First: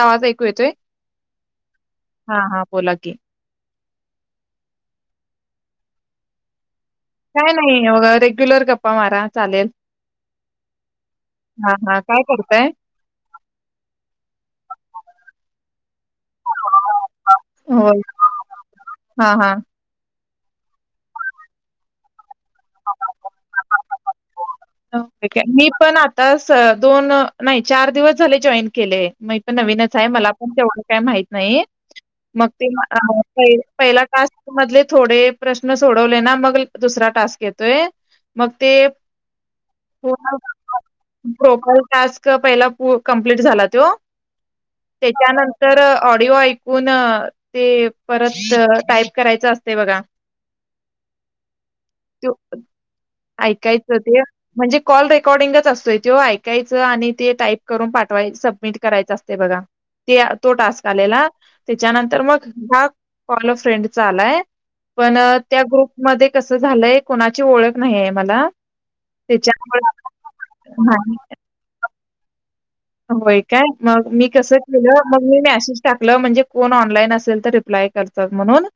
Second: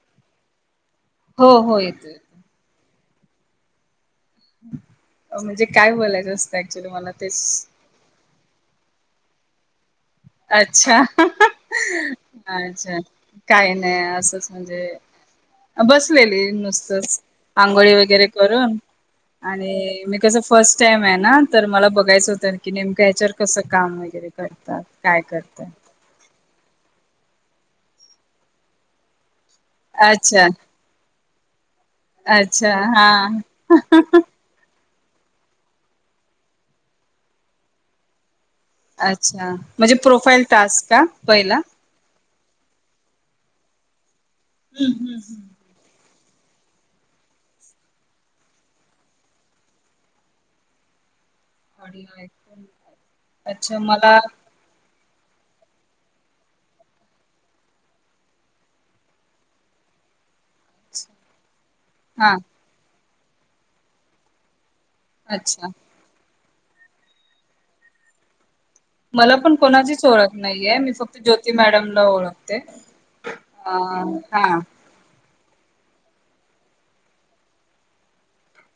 आवाज ऐकू येतोय हो हो येतो हा येतो हा बोला की. म्हणजे काय बोलायचं असतं. ऍक्च्युली मला काय तेच नाही हो रेग्युलर गप्पा मारा. चालेल अच्छा हा, हा काय करताय? अच्छा काही नाही असंच म्हणजे बसलेली नुसतच आंघोळी होय. वगैरे करून हा, हा. आणि मी कसं. फर्स्ट टाइम आहे ना तर मला बघायचं होतं की नेमकं याच्यावर कसं काम वगैरे. करतात काय मी करतात पण आताच दोन नाही चार दिवस झाले जॉईन केलंय. नवीनच आहे मला अच्छा पण तेवढं काय माहिती पण नाही मग अच्छा हा ते पहिला टास्क मध्ये थोडे प्रश्न सोडवले ना मग दुसरा टास्क येतोय मग ते अच्छा म्हणजे पूर्ण प्रोफाईल टास्क का पहिला प्रोफाईल टास्क पहिला कंप्लीट झाला तो हम्म हम्म हम्म त्याच्यानंतर ऑडिओ ऐकून ते परत टाईप करायचं असते बघा तो अच्छा ऐकायचं मला ते म्हणजे [unintelligible] कॉल रेकॉर्डिंगच असतोय तो ऐकायच आणि ते टाईप करून पाठवाय सबमिट करायचं असते बघा ते तो टास्क आलेला त्याच्यानंतर हा मग कॉल अ फ्रेंडचा आलाय पण त्या अच्छा ग्रुपमध्ये कस झालंय कोणाची ओळख नाहीय मला मला पण कोणाचीच ओळख नाहीये मी त्याच्यामुळे फक्त ज्योती मॅडम हो होय काय मग मी. कस हा केलं मग मी नाही मेसेज टाकला म्हणजे कोण ऑनलाईन असेल तर रिप्लाय करतात म्हणून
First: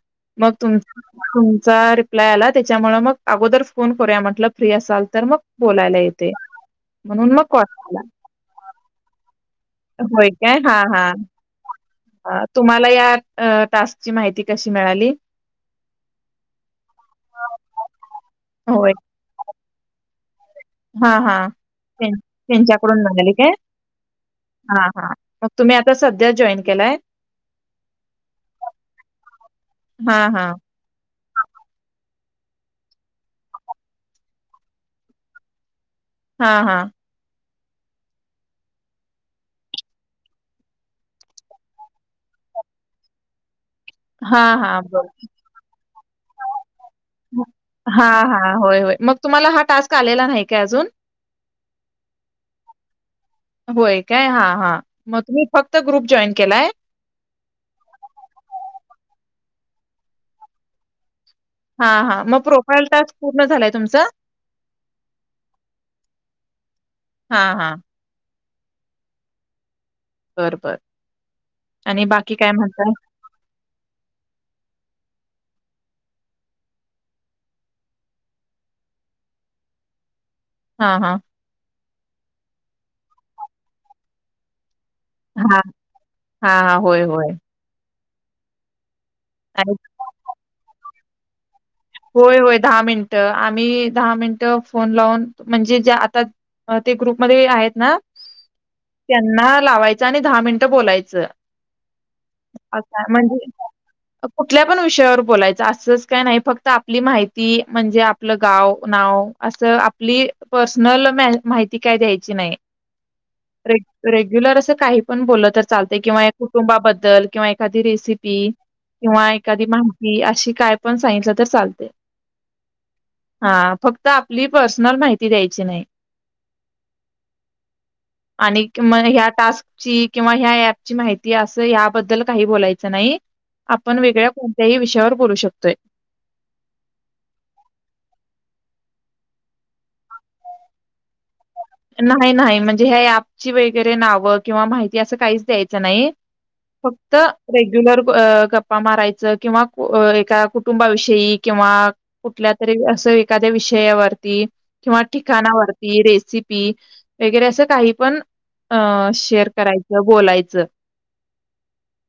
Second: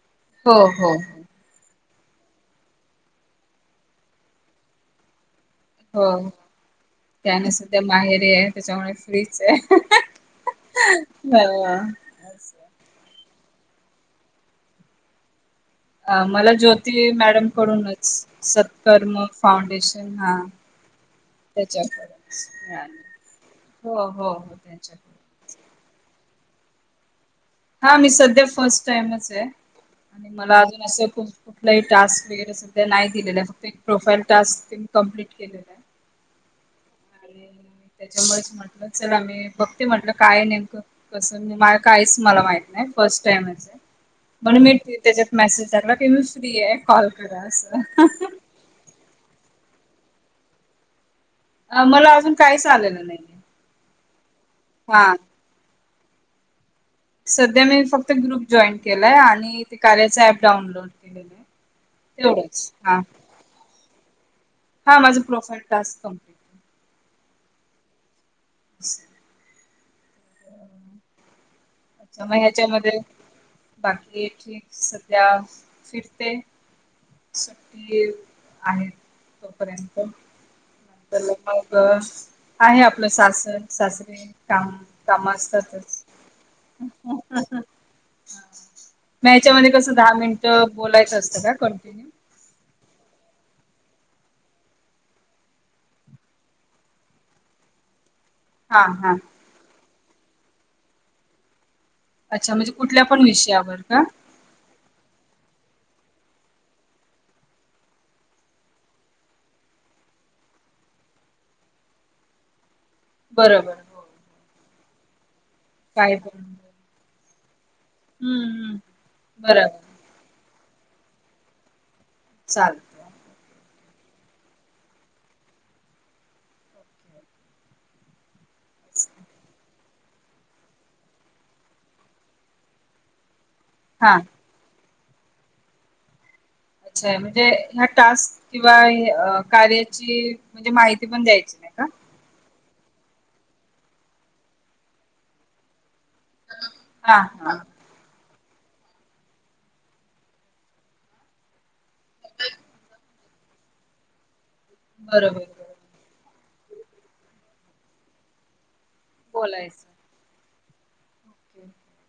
मग हो तुम हो तुमचा रिप्लाय आला त्याच्यामु मग अगोदर फोन करूया म्हटलं फ्री असाल तर मग बोलायला हो येते. म्हणून मग त्याना कॉल सुध्या केला. माहेरी आहे त्याच्यामुळे फडीचे होय काय हा हा तुम्हाला या अ टास्कची माहिती कशी मिळाली अ मला ज्योती मॅडम कडूनच होय. सत्कर्म फड स्टेशन हा हां, हां. त्याच्या त्यां कड त्यांच्याकडून मिळाली काय? हो हो हो हां, त्याच्या हां. मग कड तुम्ही आता सध्या जॉईन केलाय हा मी सध्या फर्स्ट टाईमच आहे आणि हां, हां. मला अजून असं कुठलाही टास्क नाही दिलेला प्रोफाईल टस्क कंप्लिट केला आहे हा हा त्याच्यामुळेच म्हटलं चला आम्ही बघते म्हटलं काय नेमकं कसंला काहीच मला माहित नाही फर्स्ट टाईमं हां, म्हणून मी हां. बरोबर. त्याच्यात मेसेज टाकला की मी फ्री आहे कॉल करा अस हां, हां. होय, होय. मग तुम्हाला हा टास्क आलेला नाही काय अजून अ मला अजून काहीच आलेलं नाहीय होय काय हा हा मग तुम्ही फक्त ग्रुप जॉईन केलाय सध्या मी फक्त ग्रुप जॉईन केलाय आणि ते कार्याच ऍप डाउनलोड केलेलं हा हा मग तेवढंच प्रोफाईल हा टास्क पूर्ण झालाय तुमच हा माझ प्रोफाईल टास्क कमप्लीट आहे हा हा [inaudible] बर बर आणि अच्छा बाकी मग काय म्हणताय ह्याच्यामध्ये बाकी ठीक सध्या फिरते. सुट्टी आहेत तोपर्यंत हां, हां. [inaudible] आहे आपलं सासर. सासरे, काम. काम हां, असतातच. हां, हां. [inaudible] होय, होय. म याच्यामध्ये आणि कसं, दहा मिनिटं बोलायचं असतं का? कंटिन्यू? होय. होय, दहा मिनटं. आम्ही दहा मिनटं, फोन लावून म्हणजे जे, आता ते ग्रुपमध्येध्ये आहेत ना. हा हा त्यांना लावाय त्यानं दहा मिनिट बोलायचं. म्हणजे अच्छा, कुठल्या पण म्हणजे विषयावर का कुठल्या पण विषयावर बोलायचं असच. काय नाही फक्त- त आपली माहिती म्हणजे आपलं गाव, नाव असं आपली पर्सनल माहिती काय द्यायची नाही. बरोबर हो. रेग्युलर असं काही- पण बोलत. तर चालतय काय किंवा या पण हम्म कुटुंबाबद्दल. किंवा ए एखादी रेसिपी, हम्म किंवा एखादी बरोबर माहिती, अशी काय- पण सांगितला. तर चालतय. चालेल. ह फक्त आपली पर्सनल माहिती द्यायची नाही. आणि म ह्या टास्कची किंवा ह्या ॲप ची माहिती अस ह्याबद्दल काही बोलायच नाही. आपण हा वेगळ्या कोणत्याही विषयावर- बोलू शकतोय. अच्छा. म्हणजे ह्या टास्क किंवाअ कार्याची म्हणजे माहिती पण द्यायची. नाही का? नाही नाही म्हणजे- म्हणजे ह्या ऍपची वगैरे नावं किंवा माहिती असं काहीच द्यायचं नाही. फक्त हा हा रेग्युलर अ गप्पा मारायचं किंवा एका कुटुंबाविषयी किंवा कुठल्या तरी असं एखाद्या विषयावरती. किंवा बरोबर बरोबर ठिकाणावरती, रेसिपी- वगैरे असं काही पण, - अ शेअर बोलायचं. करायचं, बोलायचं. ओके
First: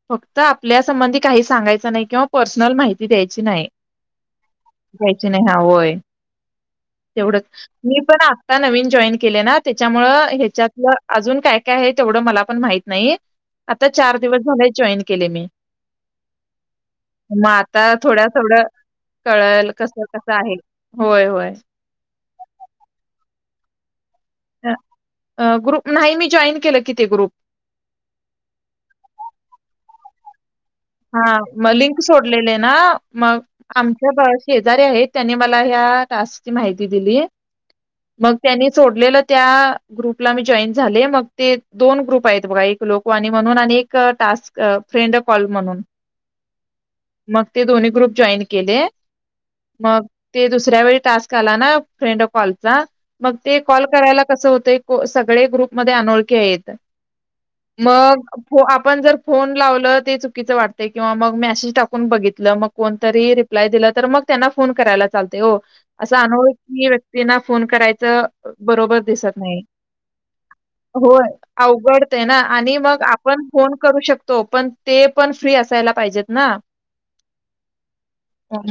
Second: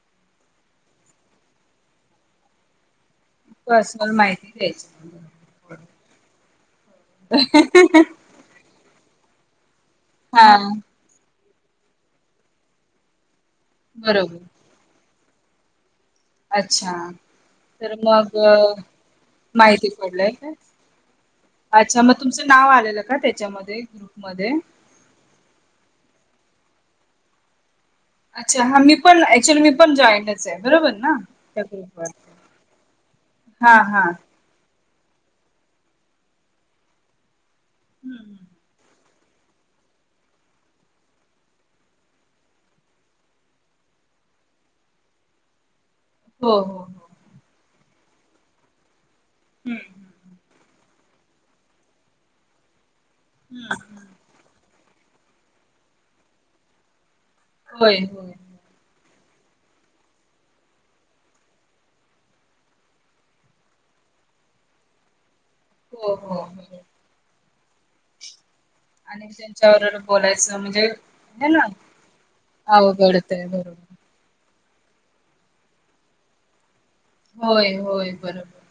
फक्त आपल्या संबंधी काही सांगायचं नाही, किंवा पर्सनल माहिती. द्यायची नाही पर्सनल माहिती द्यायची नाही हा होय. तेवढच मी पण आता नवीन जॉईन. केलय ना. त्याच्यामुळ हा ह्याच्यातलं अजून काय. काय आहे तेवढं मला पण माहित नाही. आता चार बरोबर दिवस झालाय जॉईन. केले मे. अच्छा तर थोड्या मग थोडं कळल माहिती कसं पडलय कसं का आहे होय होय अच्छा मग तुमचं नाव आलेल का त्याच्यात. मध्ये. अ अ ग्रुप नाही मी. जॉईन केलं की ते ग्रुप. अच्छा हा मी पण ऍक्च्युली मी पण जॉईंटच आहे. बरोबर ना हा त्या मग लिंक ग्रुपवर. सोडलेले ना मग हा हा आमच्या शेजारी आहेत. त्यांनी मला ह्या टास्क ची माहिती दिली. मग हम्म त्यांनी सोडलेलं. त्या ग्रुपला मी जॉईन झाले मग ते दोन ग्रुप आहेत बघा एक लोकवाणी म्हणून आणि एक टास्क फ्रेंड अ कॉल म्हणून. हो हो हो. मग ते दोन्ही ग्रुप जॉईन केले. हम्म मग ते दु दुऱ्यावेळी टास्क आला ना फ्रेंड ए कॉलचा. मग ते हम्म कॉल हम्म. करायला कसं होतंय. सगळे ग्रुपमध्ये अनोळखे आहेत. होय होय मग आपण जर. फोन लावलं ते चुकीचं वाटत. किंवा मग मेसेज टाकून बघितलं मग कोणतरी रिप्लाय दिलं तर मग त्यांना फोन करायला चाल तय ओ हो असं हो हो अनोळखी व्यक्तींना. फोन करायचं. बरोबर आणि दिसत नाही, त्यांच्यावर बोलायचं म्हणजे होय हे ना अवघडतय ना आणि मग आपण अवघडतय फोन बरोबर करू शकतो. पण ते पण. फ्री असायला पाहिजेत ना. होय होय बरोबर.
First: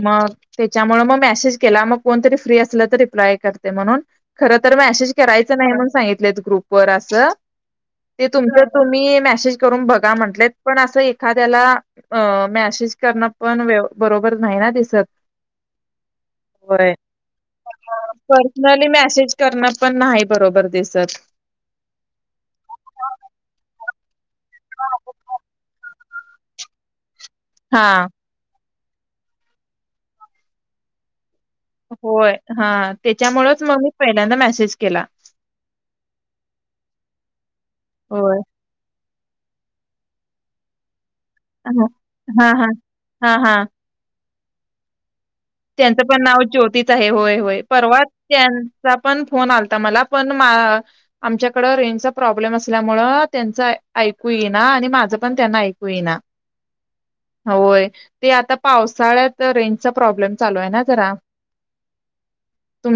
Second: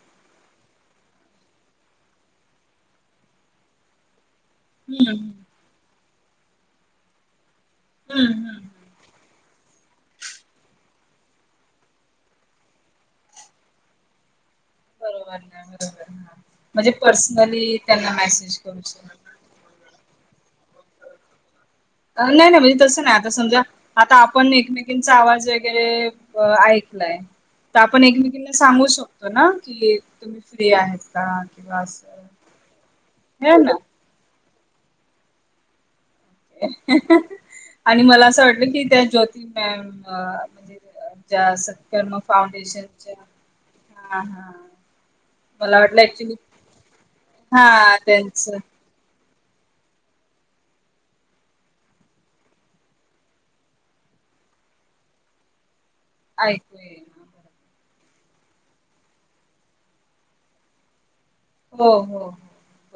त्याच्यामुळं मग मेसेज केला मग कोणतरी फ्री असलं तर रिप्लाय करते म्हणून. खरं तर मॅसेज हम्म करायचं नाही म्हण सांगित ल्यात ग्रुप वर अस. ते हम्म हम्म तुमच तुम्ही मेसेज करून बघा म्हंटलेत पण असं ए त्याला अ मॅसेज करणं पण व्यव बरोबर नाही ना दिसत. बरोबर हां बरोबर हां म्हणजे होय. पर्सनली त्यांना मेसेज करू पर्सनली शक मेसेज करणं पण नाही बरोबर दिसत. नाही नाही म्हणजे तसं नाही आता समजा आता आ पण एकमेकींचा आवाज वगैरे. अ ऐकलाय. तर हा. आपण एकमेकांना सांगू शक कतो ना की तुम्ही फ्री आहेत का? किंवा असं होय हां हे त्याच्यामुळेच ना मग मी पहिल्यांदा मेसेज केला. आणि मला होय. असं वाटलं की त्या ज्यो ती मॅम म्हणजे अ ज्या हां. सत्कर्म हां, हां. फाउंडेशनच्या हां, हां. हां हां. त्यांचं पण नाव ज्योतीच आहे होय होय हा परवा त्यांचं त्यांचा पण. फोन आलता मला पण मा आमच्याकड रेंजचा प्रॉब्लेम असल्यामुळे त्यांच ऐकू येना आणि माझं पण त्यांना ऐक कू येईना ऐकू ये अ होय. ते आता पावसाळ्यात रेंज चा प्रॉब्लेम. चालू आहे ना जरा. हो हो हो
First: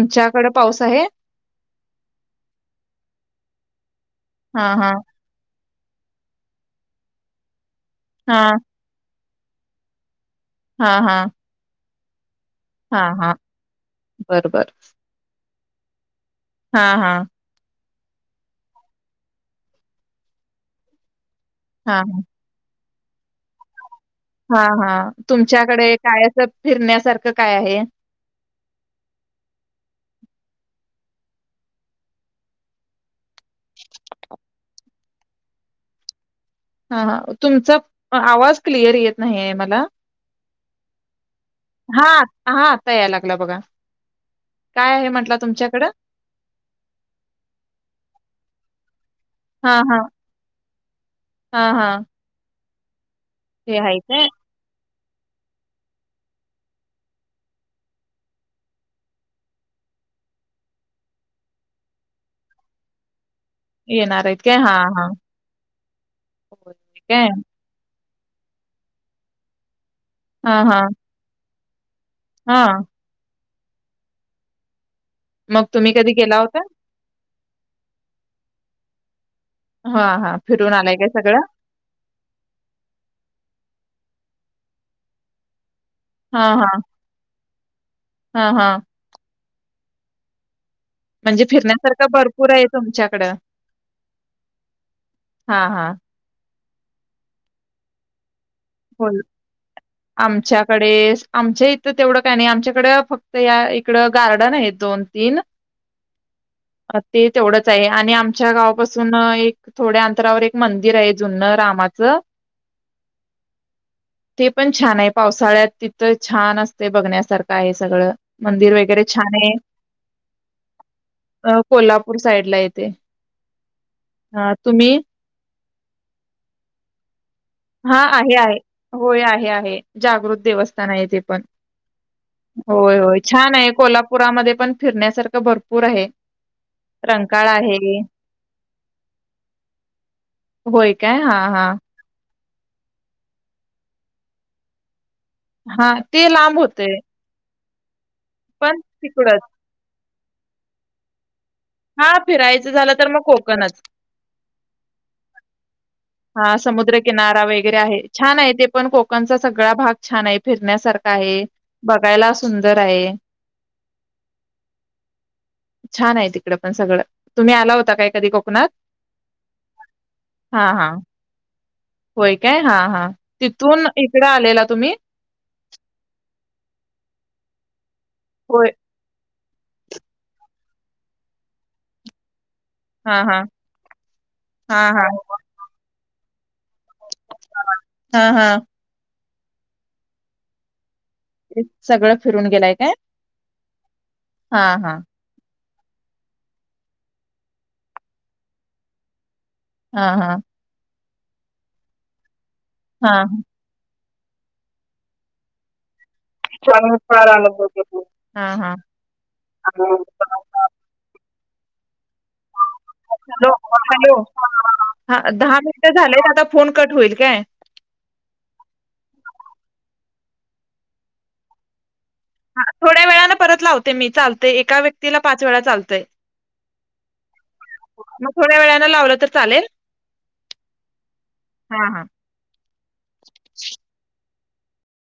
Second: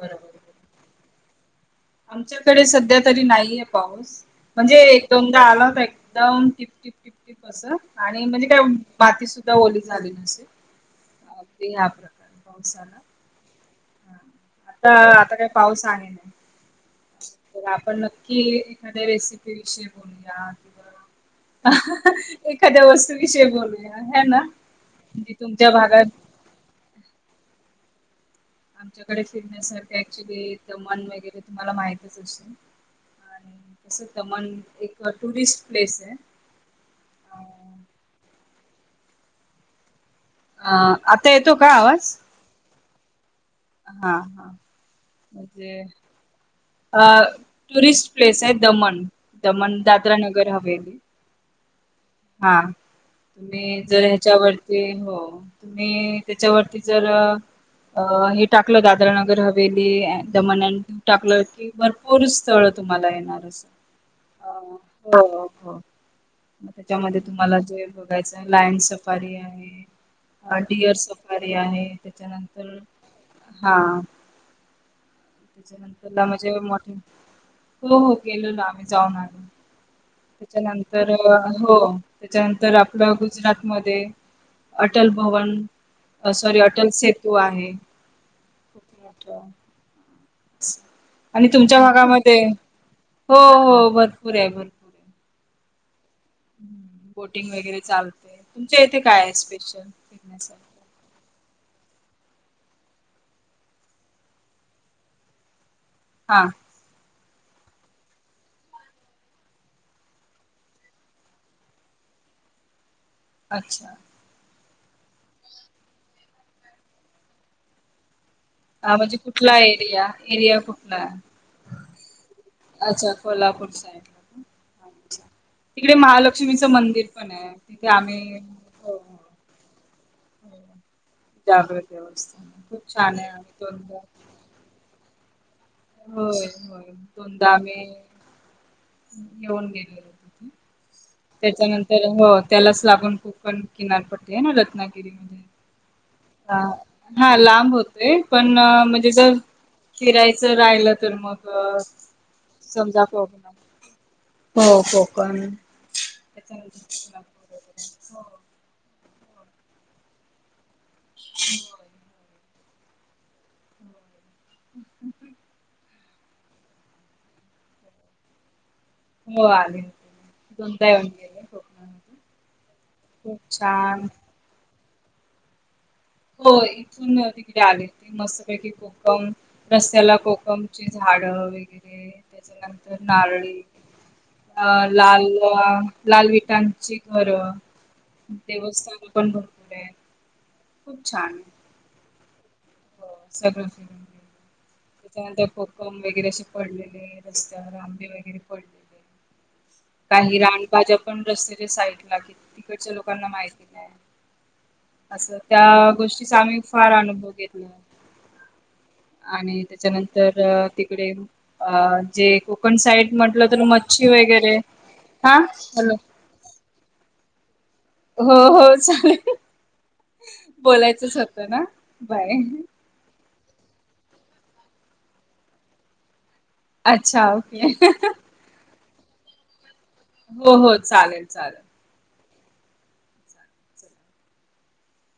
बरोबर पाऊस आहे? आमच्याकडे सध्या तरी नाहीये पाऊस. हां, म्हणजे हां. एक-दोनदा आला होता एक एकदा होऊन टिप टिप अस. आणि म्हणजे हां, काय बाती सु दवली झाली नसे. हा हा. पाऊस आला हा हा. बर बर. आता आता पाऊस आहे ना. हा हा. पण नक्की एखाद्या रेसिपी विषयी बोलूया. अहह एखाद्या वस्तू. विषय बोल. हा हा तुमच्याकडे भागात काय असं फिरण्यासारखं काय आहे. आमच्याकडे फिरण्यास सारखे ऍक्च्युली दमन वगैरे तुम्हाला माहितच असे. आणि तस दमण एक. अ टुरिस्ट प्लेस आहे. हा हा तुमचा आवाज क्लिअर येत नाही आहे मला. अ आता येतो का आवाज. हां, हां. आता यात लागलय. हा हा म्हटला म्हणजे तुमच्याकडं? अ टुरिस्ट प्लेस आहे दमण. दमण दादरा नगर हवेल. हा हा. हा. तुम्ही जर काय? ह्याच्यावरती. हो तुम्ही त्याच्यावरती जर अ हे टाकलं दादरा नगर हवेली दमन अँड टाकलं की भरपूर स्थळ तुम्हाला येणार. येणार आहेत काय? हां, हां. हो हो. होय त्यामध्ये काय? तुम्हाला जे. बघायचा लाईन सफारी आहे. हां, हां. हाडिअर सफ. ते आहे. तिच्या नंतर हां. हा. मग तुम्ही कधी त्याच्यानंतरला गेला म्हणजे होता? मोठे. हो हो गेलो ना आम्ही जाऊन आलो. हां, हां. फिरून आलाय काय त्याच्यानंतर सगळं? हो त्याच्यानंतर आपलं गुजरात मध्ये. अटल भवन. अ हां, सॉरी हां. अटल सेतू आहे. हां, हां. म्हणजे आणि तुमच्या फिरण्यासारखं भागामधे भरपूर आहे तुमच्याकडं. हो हो भरपूर हे भर हा हा. बोटिंग वगैरे चालते. तुमच्या इथे होल काय आहे स्पेशल आमच्याकडे फिरण्यासारखं स आमच्या ई थ तेवढं काय नाही आमच्याकड फक्त ह्या इकडं गार्डन आहेत दोन-तीन. हा. ते तेवढंच आहे आणि आमच्या गावापासून एक थोड्या अंतरावर एक मंदिर आहे जुन्न रामाचं. अच्छा! ते पण छान आहे पावसाळ्यात तिथं छान असतंय बघण्यासारखं आहे सगळं. मंदिर आ वगैरे म्हणजे छान आहे कुठला एरिया? एरिया कुठला? अ, कोल्हापूर साईडला येते अच्छा, कोल्हापूर साइड. अ, तुम्ही तिकडे महालक्ष्मीचं मंदिर पण आहे तिथे हा आहे आम्ही आहे हो हो होय आहे आहे. जागृत हो. देवस्थान आहे तेे पण जागृत देवस्थान खूप होय होय आम्ही छान आहे दोनदा कोल्हापुरामध्ये पण फिरण्यासार त भर होय, होय, दोनदा आम्ही आहे येऊन गेलो होय काय हा हा त्याच्यानंतर हो त्यालास लागून कोकण किनारपट्टी हेना रत्ना हां, ते लांब हा, होतंय. हा लांब होत ते पण अ म्हणजे जर फिराय च राहिलं तर मग. अ हां, फिरायचं झालं समजा तर मग कोकणच. कोकणात हो कोकण. हा, त्याच्यानंतर समुद्रकिनारा कोल्हापूर वेगैरे आहे वगैरे छान आहे ते पण कोक कनचा सगळा भाग छान आहे फिरण्यासार का हे हो बघायला अस सुंदर आहे. [inaudible] छान आहे तिकड पण सगळं. तुम्ही आला होता काय कधी कोकणात? हो आले, हां, दोनदा हां. येव होय काय हा हा खूप तिथून छान इकडं आलेला तुम्ही? [inaudible] होय इथून तिकडे आले. मस्तपैकी होय. कोकण रस्त्याला कोकमची झाडं वेगैरे. त्याच्यानंतर हां, हां. नारळी अ हां, हां. लालवा लाल विटान ची घर, हां, हां. देवस्थान पण [unintelligible] खूप छान ते सगळं. फिरून. गेलाय काय? हो सगळं फिरून गेलंय, हां, हां. त्याच्यानंतर खूप. कम वगैरे असे पडलेले रस्त्यावर, आंबे वगैरे पडलेले. हां, काही हां. रान भाज्या. पण रस्त्याच्या साईड लागल. तिकडच्या लोकांना हां. माहिती नाही. असं त्या गोष्टी. आम्ही फार अनुभव घेतो. हां, हां. आणि त्याच्यानंतर तिकडे. अ जे कोकण साईड म्हटलं हलो, तर मच्छी हॅलो, वगैरे हा दहा मिनिट झालेय आता फोन कट होईल काय. हो हो चालेल बोलायचंच होतं ना. बाय. हा थोड्या वेळानं परत लावते मी, चालते एका व्यक्तीला पाच वेळा चालत. अच्छा! [unintelligible] थोड्या वेळानं लावलं तर चालेल. हो हो, चालेल चालेल. चालेल चला. [inaudible]